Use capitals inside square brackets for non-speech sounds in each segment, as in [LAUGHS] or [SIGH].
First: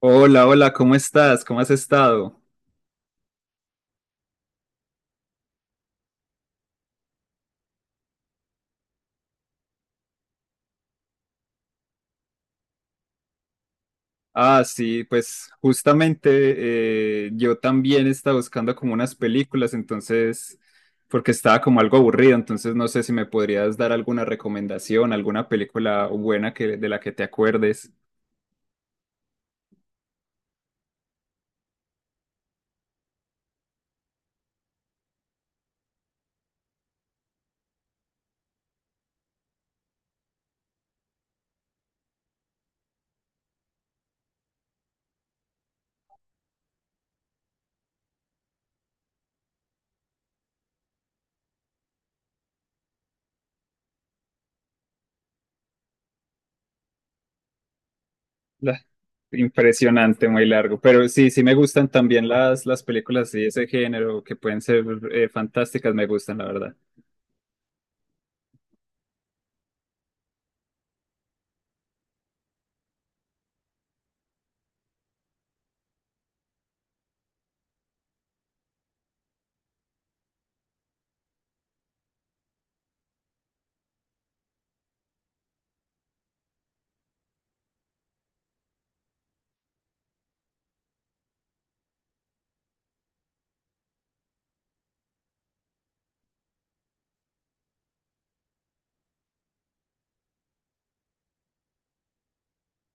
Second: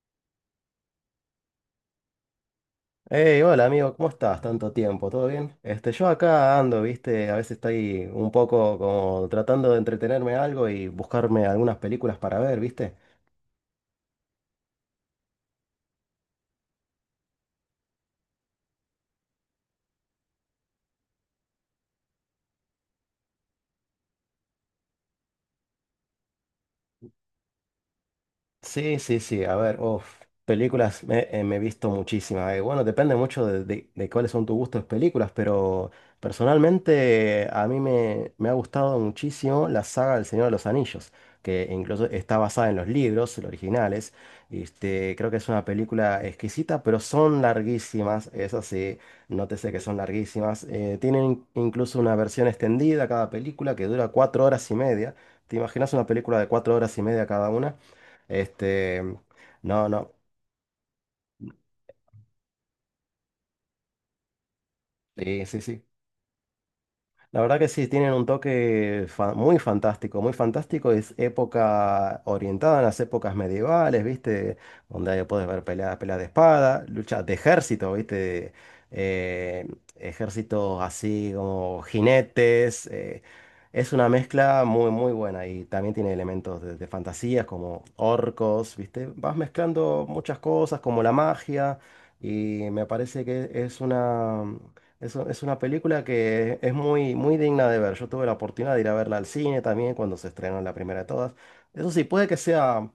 Hola, hola, ¿cómo estás? ¿Cómo has estado? Hey, hola amigo, ¿cómo estás? Tanto tiempo, ¿todo bien? Yo acá ando, viste, a veces estoy un poco como tratando de entretenerme algo y buscarme algunas películas para ver, viste. Ah, sí, pues justamente yo también estaba buscando como unas películas, entonces, porque estaba como algo aburrido, entonces no sé si me podrías dar alguna recomendación, alguna película buena de la que te acuerdes. Sí, sí, sí, a ver, uf, me he visto muchísimas. Bueno, depende mucho de, de cuáles son tus gustos de películas, pero personalmente me ha gustado muchísimo la saga del Señor de los Anillos, que incluso está basada en los libros, los originales. Creo que es una película exquisita, pero son larguísimas, eso sí, nótese que son larguísimas. Tienen incluso una versión extendida cada película que dura cuatro horas y media. ¿Te imaginas una película de cuatro horas y media cada una? La- Este, no, no, Impresionante, muy largo. Pero sí, sí me gustan también las películas de ese género que pueden ser sí, sí, sí. fantásticas, me gustan, la verdad. La verdad que sí, tienen un toque muy fantástico, muy fantástico. Es época orientada en las épocas medievales, ¿viste? Donde ahí puedes ver peleas, peleas de espada, luchas de ejército, ¿viste? Eh, Ejércitos así como jinetes. Es una mezcla muy, muy buena y también tiene elementos de fantasías como orcos, ¿viste? Vas mezclando muchas cosas como la magia y me parece que es una... Es, es una película que es muy, muy digna de ver. Yo tuve la oportunidad de ir a verla al cine también cuando se estrenó la primera de todas. Eso sí, puede que sea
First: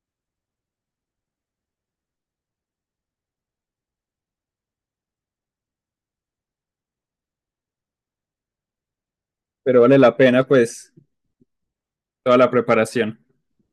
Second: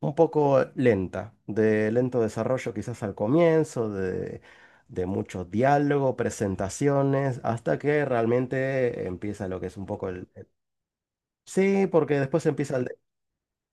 un poco lenta, de lento desarrollo quizás al comienzo, de mucho diálogo, presentaciones, hasta que realmente empieza lo que es Pero un vale poco la el... pena, pues. Sí, porque Toda después la empieza preparación.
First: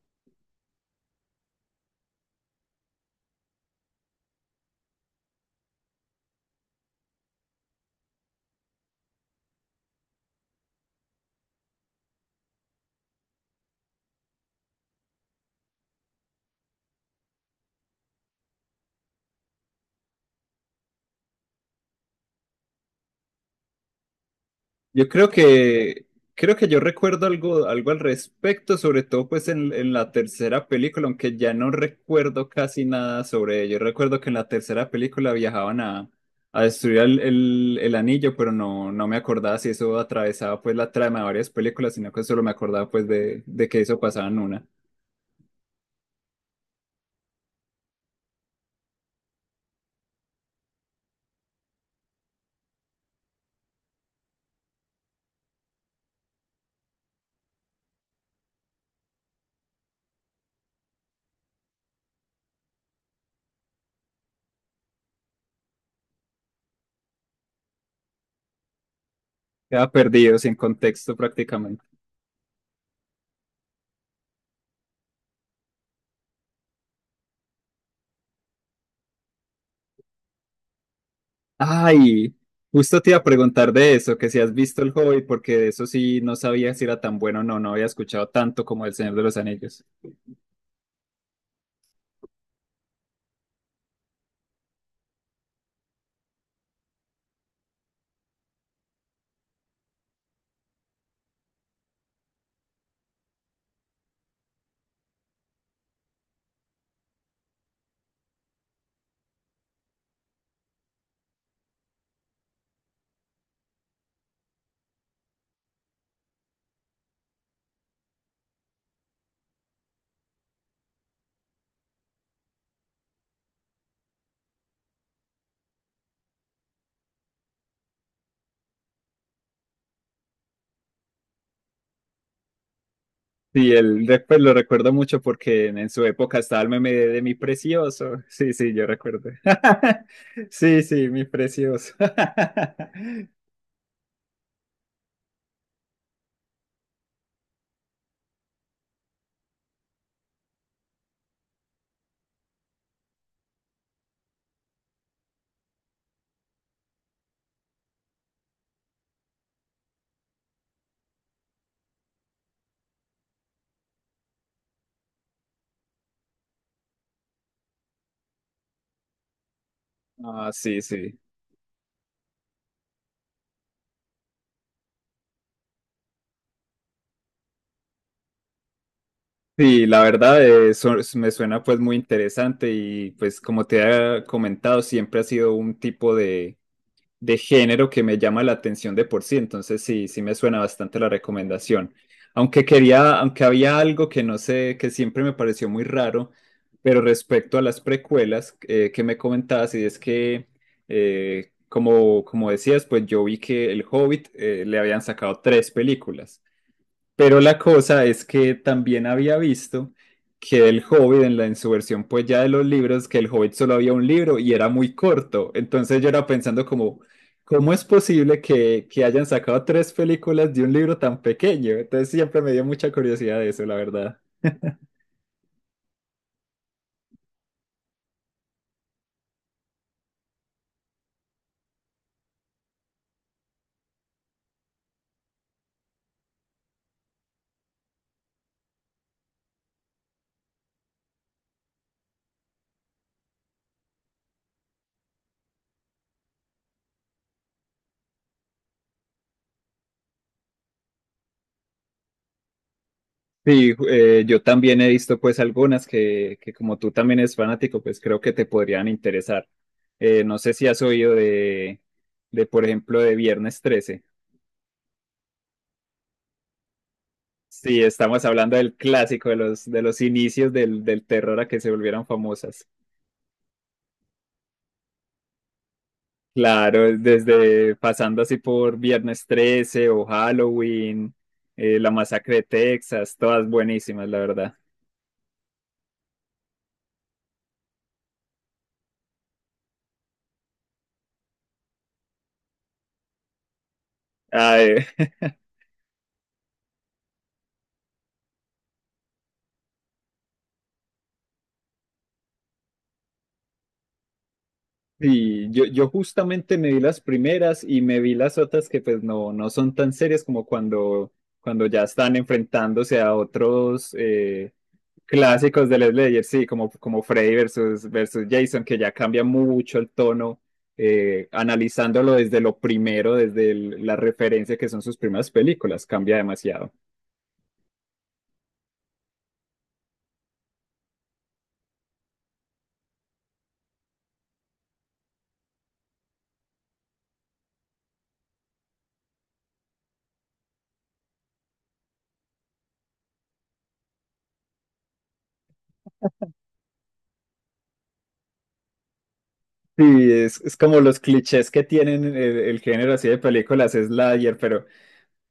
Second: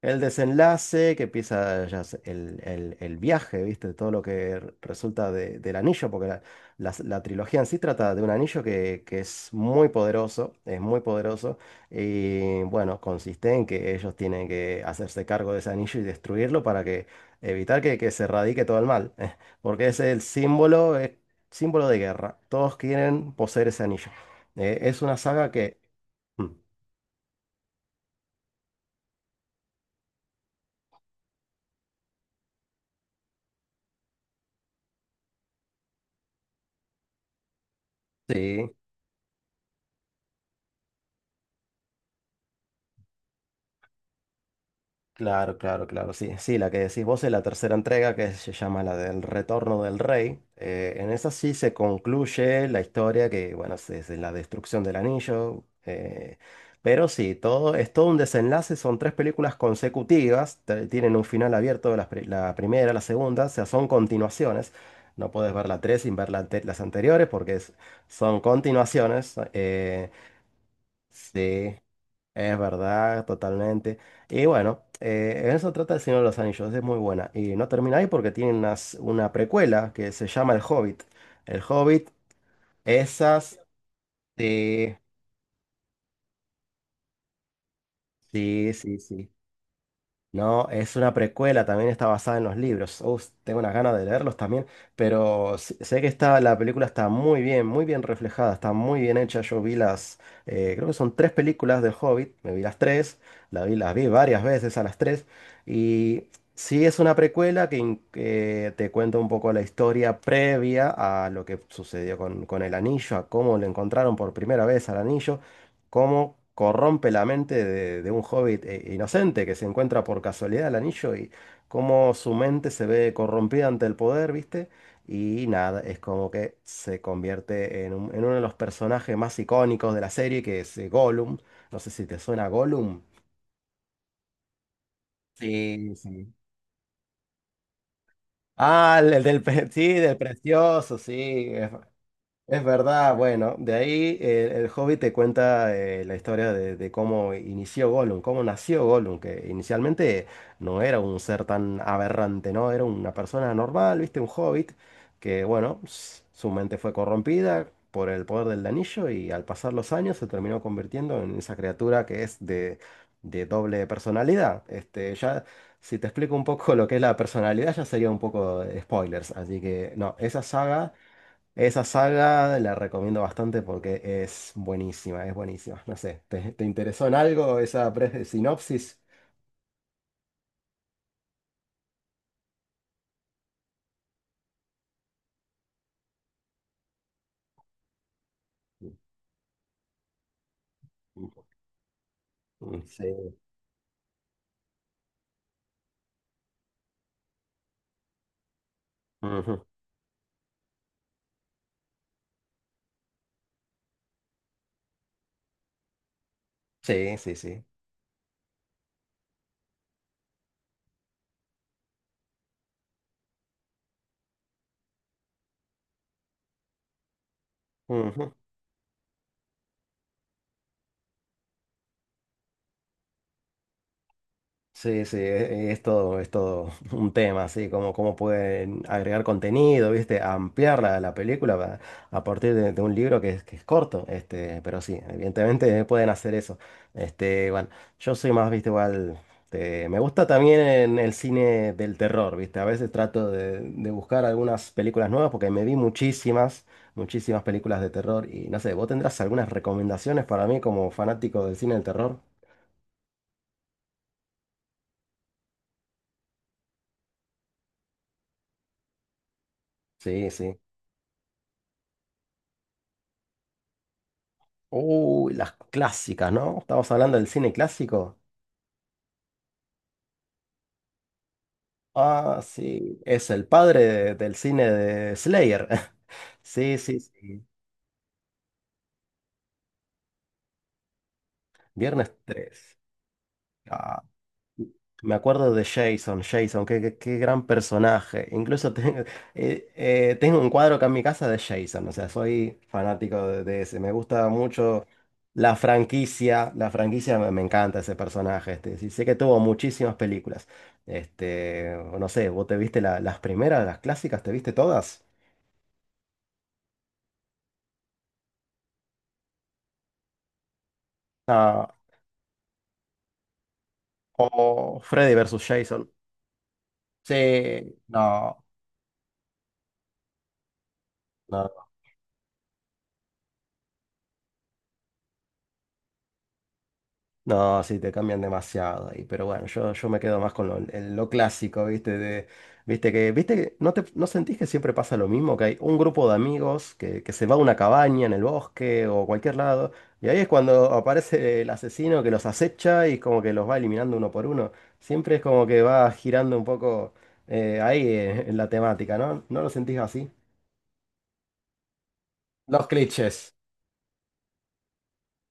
el desenlace, que empieza ya el, el viaje, ¿viste? Todo lo que resulta del anillo, porque la trilogía en sí trata de un anillo que es muy poderoso, y bueno, consiste en que ellos tienen que hacerse cargo de ese anillo y destruirlo para que evitar que se radique todo el mal, [LAUGHS] porque es el símbolo, es símbolo de guerra, todos quieren poseer ese anillo. Es Yo una creo saga que... que Mm. Creo que yo recuerdo algo, algo al respecto, sobre todo pues en la tercera película, aunque ya no recuerdo casi nada sobre ello. Recuerdo que en la tercera película a destruir el anillo, pero Sí. no, no me acordaba si eso atravesaba pues la trama de varias películas, sino que solo me acordaba pues de que eso pasaba en una. Claro, claro, claro, sí, sí, la que decís vos es la tercera entrega que se llama la del Retorno del Rey. En esa sí se concluye la historia que, bueno, es la destrucción del anillo. Pero sí, todo, es todo un desenlace, son tres películas consecutivas, tienen un final abierto, primera, la segunda, o sea, son continuaciones. No puedes ver la tres sin ver las anteriores porque son continuaciones. Quedaba perdido, sin contexto Sí, prácticamente. es verdad, totalmente. Y bueno, eso trata El Señor de los Anillos, es muy buena. Y no termina ahí porque tiene una precuela que se llama El Hobbit. El Hobbit, Ay, justo te iba a esas, preguntar de eso, que si has visto El sí, Hobbit, porque de eso sí no sabía si era tan bueno o no, no había escuchado tanto sí, como El sí, Señor de sí. los Anillos. No, es una precuela, también está basada en los libros. Uf, tengo unas ganas de leerlos también, pero sé que está, la película está muy bien reflejada, está muy bien hecha. Yo vi las, creo que son tres películas del Hobbit, me vi las tres, las vi varias veces a las tres, y sí es una precuela que, que te cuenta un poco la historia previa a lo que sucedió con el anillo, a cómo le encontraron por primera vez al anillo, cómo corrompe la mente de un hobbit inocente que se encuentra por casualidad el anillo y cómo su mente se ve corrompida ante el poder, ¿viste? Y nada, es como que se convierte en, en uno de los personajes más icónicos de la serie, que es Gollum. No sé si te suena Gollum. Sí, pues lo recuerdo mucho porque en Sí, su sí. época estaba el meme de mi precioso. [LAUGHS] Sí, sí, yo Ah, el recuerdo. del, [LAUGHS] sí, [LAUGHS] del Sí, precioso, sí, mi sí. precioso. [LAUGHS] Es verdad, bueno, de ahí el Hobbit te cuenta la historia de cómo inició Gollum, cómo nació Gollum, que inicialmente no era un ser tan aberrante, ¿no? Era una persona normal, ¿viste? Un Hobbit, que bueno, su mente fue corrompida por el poder del anillo y al pasar los años se terminó convirtiendo en esa criatura que es de doble personalidad. Ya, si te explico un poco lo que es la personalidad, ya sería un poco de spoilers, así que no, esa Ah, sí, saga... sí. Esa saga la recomiendo bastante porque es buenísima, es buenísima. No sé, ¿te interesó en algo esa sinopsis? Sí, la verdad me suena pues muy interesante y pues como te he comentado, siempre ha sido un tipo de género que me llama la atención de por sí, entonces sí, sí me suena bastante la recomendación. Mm. Sí. Aunque había algo que no sé, que siempre me pareció muy raro, pero respecto a las precuelas que me Ujú. comentabas, y es que, como decías, pues yo vi que El Hobbit le habían sacado tres películas. Sí, sí, Pero la sí. cosa es que también había visto que el Hobbit en la en su versión pues ya de los libros, que el Hobbit solo había un libro y era muy corto. Entonces yo era pensando como, ¿cómo es Ujú. posible que hayan sacado tres películas de un libro tan pequeño? Entonces siempre me dio mucha curiosidad de eso, la verdad. Sí, sí, es todo [LAUGHS] un tema, así como cómo pueden agregar contenido, ¿viste? Ampliar la película a partir de un libro que es corto, este, pero sí, evidentemente [LAUGHS] pueden hacer eso. Bueno, yo soy más, ¿viste? Igual, me gusta también en el cine del terror, ¿viste? A veces trato de buscar algunas películas nuevas porque me vi muchísimas, muchísimas películas de terror y no sé, ¿vos tendrás algunas recomendaciones para mí como fanático del cine del terror? Sí, yo también he visto pues algunas que como tú también eres fanático, pues creo que te podrían interesar. Sí, No sé sí. si has oído de, por ejemplo, de Viernes 13. Uy, las clásicas, ¿no? Estamos hablando del cine Sí, clásico. estamos hablando del clásico de los inicios del terror a que se volvieran Ah, famosas. sí, es el padre del cine de Slayer. [LAUGHS] Sí, Claro, sí, sí. desde pasando así por Viernes 13 o Halloween, La Viernes Masacre de 3. Texas, todas buenísimas, la verdad. Me acuerdo de Jason, Jason, qué, qué gran personaje. Incluso tengo, [LAUGHS] tengo un cuadro acá en mi casa de Jason, o sea, soy fanático de ese. Me gusta mucho Ay, [LAUGHS] la franquicia, me encanta ese personaje. Sí, sé que tuvo muchísimas películas. No sé, ¿vos te viste las primeras, las clásicas? ¿Te viste todas? Y yo justamente me vi las primeras y me vi las otras que pues no, no son tan serias como cuando, cuando No, ya están enfrentándose a otros o Freddy versus clásicos del Jason. Slayer, sí, como, como Freddy Sí, versus no, Jason, que ya cambia mucho el tono, no. analizándolo desde lo primero, desde la referencia que son sus primeras películas, cambia demasiado. No, sí, te cambian demasiado ahí, pero bueno, yo me quedo más con lo, lo clásico, ¿viste? De, viste que no te, no sentís que siempre pasa lo mismo? Que hay un grupo de amigos que se va a una cabaña en el bosque o cualquier lado, y ahí es cuando aparece el asesino que los acecha y como que los va eliminando uno por uno. Siempre es como que va girando un poco ahí en la temática, ¿no? ¿No lo sentís Sí, así? Es como los clichés que tienen el Los género así de clichés. películas Slayer, pero...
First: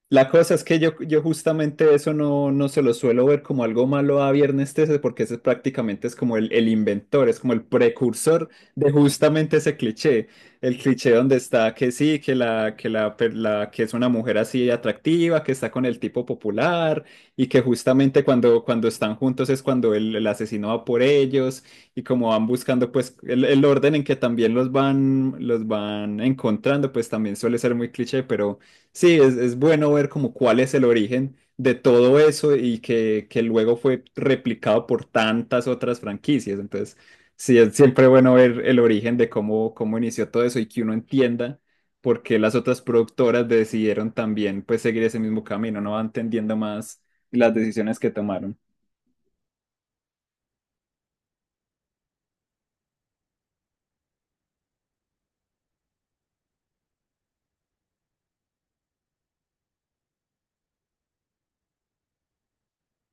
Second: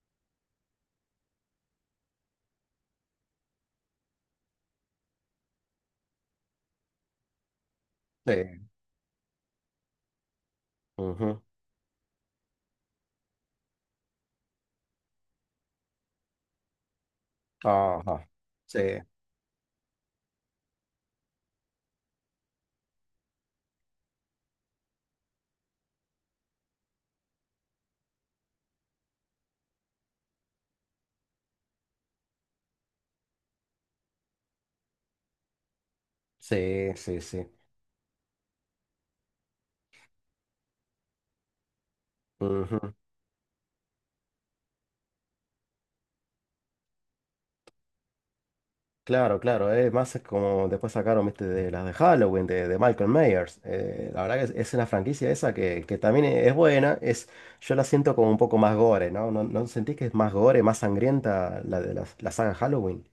La cosa es que yo justamente eso no, no se lo suelo ver como algo malo a Viernes 13 porque ese prácticamente es como el inventor, es como el precursor Sí. de justamente ese cliché, el cliché donde Ujú. está que sí, que la, per- la- que es una mujer así atractiva, que está con el tipo popular y que justamente Ajá. cuando, Sí, cuando están juntos es cuando el asesino va por ellos y como van buscando pues el orden en que también los van encontrando pues también suele ser muy cliché, pero... Sí, es bueno ver como cuál es el origen de todo eso y que luego fue replicado por tantas otras franquicias. sí, Entonces, sí, sí. sí, es siempre bueno ver el origen de cómo, cómo inició todo eso y que uno entienda por qué las otras Ujú. productoras decidieron también pues seguir ese mismo camino, ¿no? Va entendiendo más las decisiones que tomaron. Claro, claro, más es como después sacaron, viste, de las de Halloween, de Michael Myers. La verdad que es una franquicia esa que también es buena, es, yo la siento como un poco más gore, ¿no? ¿No, no sentís que es más gore, más sangrienta la de la saga Halloween?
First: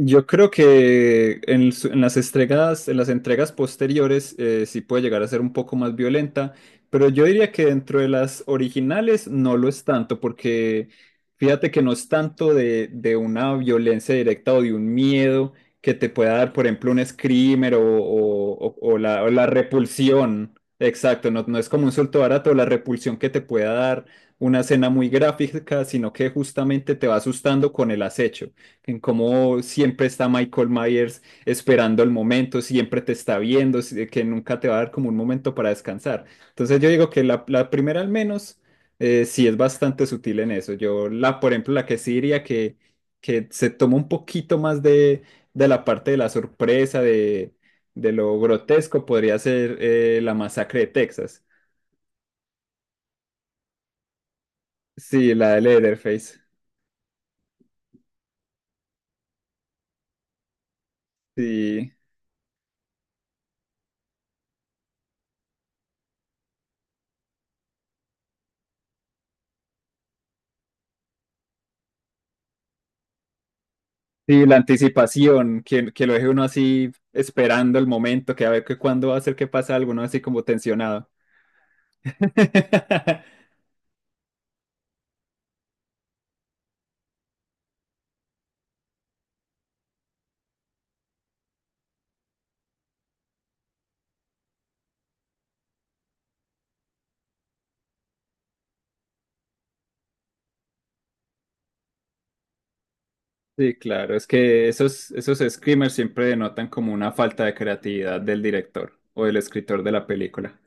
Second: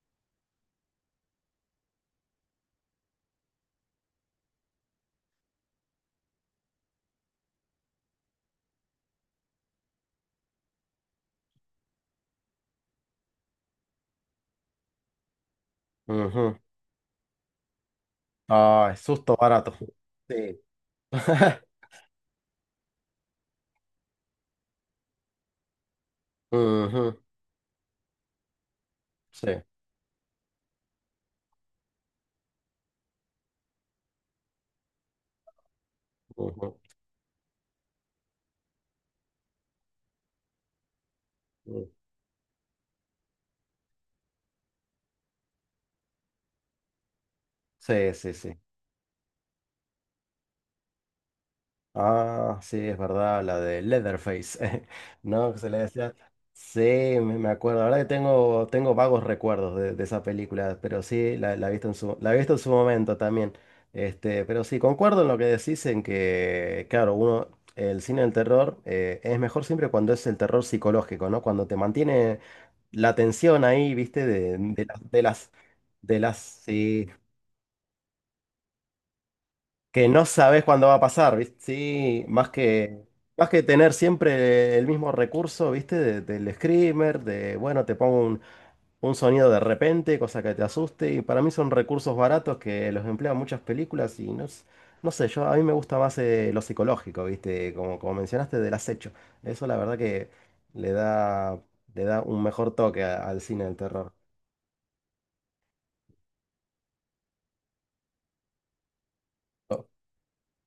Yo creo que en las entregas posteriores sí puede llegar a ser un poco más violenta, pero yo diría que dentro de las originales no lo es tanto, porque fíjate que no es tanto de una violencia directa o de un miedo que te pueda dar, Ujú. por ejemplo, un screamer Ah, es o susto la barato. repulsión. Sí. Exacto, no, no es [LAUGHS] como un suelto barato, la repulsión que te pueda dar una escena muy gráfica, sino que justamente te va Ujú. asustando con el acecho en Sí. cómo siempre está Michael Myers esperando el momento, siempre te está viendo, que nunca te va a dar como un momento para descansar. Ujú. Entonces yo digo que la primera al menos sí es bastante sutil en eso. Yo por ejemplo, la Ujú. que sí diría que se toma un poquito más de la parte de la sorpresa, de Sí, sí, lo sí. grotesco, podría ser la masacre de Texas. Ah, sí, es verdad, la de Leatherface, [LAUGHS] Sí, ¿no? la Que de se le decía. Leatherface. Sí, me acuerdo. La verdad que tengo, tengo vagos recuerdos de esa película, pero sí, la he visto Sí. en su, la he visto en su momento también. Pero sí, concuerdo en lo que decís en que, claro, uno, el cine del terror es mejor siempre cuando es el terror psicológico, ¿no? Cuando te mantiene la tensión ahí, ¿viste? Sí, la De las, de las, anticipación, que lo de deje las, uno así sí, esperando el momento, que a ver que cuándo va a ser que pasa algo, ¿no? que Así no como sabes cuándo va a tensionado. pasar, ¿viste? Sí, más [LAUGHS] que tener siempre el mismo recurso, ¿viste? Del screamer, de, bueno, te pongo un sonido de repente, cosa que te asuste, y para mí son recursos baratos que los emplean muchas películas y no, no sé, yo a mí me gusta más lo psicológico, ¿viste? Como, como mencionaste, del acecho. Eso la verdad que le da, le da un mejor toque al cine Sí, del terror. claro, es que esos, esos screamers siempre denotan como una falta de creatividad del director o del escritor de la película.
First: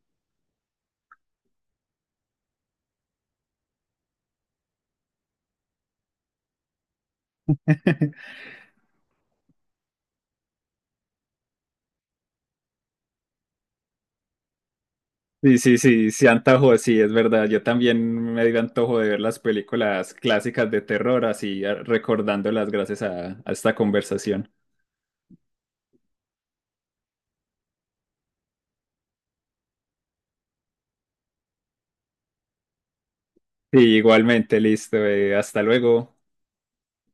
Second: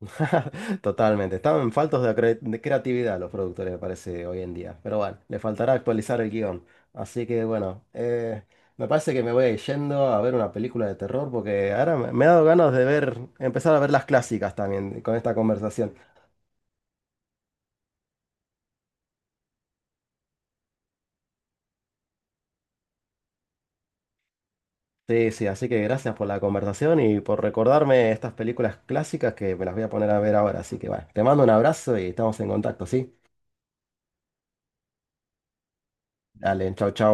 [LAUGHS] Totalmente. Estaban faltos de, de creatividad los productores, me parece, hoy en día. Pero bueno, le faltará actualizar el guión. Así que bueno, me parece que me voy a ir yendo a ver una película de terror porque ahora me, me ha dado ganas de ver, empezar a ver las clásicas también con esta Sí, sí, conversación. sí, sí, antojo, sí, es verdad. Yo también me dio antojo de ver las películas clásicas de terror, así recordándolas gracias a esta conversación. Sí, sí, así que gracias por la conversación y por recordarme estas películas clásicas que me las voy a poner a ver ahora. Así que bueno, te mando un abrazo y estamos en contacto, ¿sí? Sí, igualmente, listo. Hasta luego. Dale, chau, chau.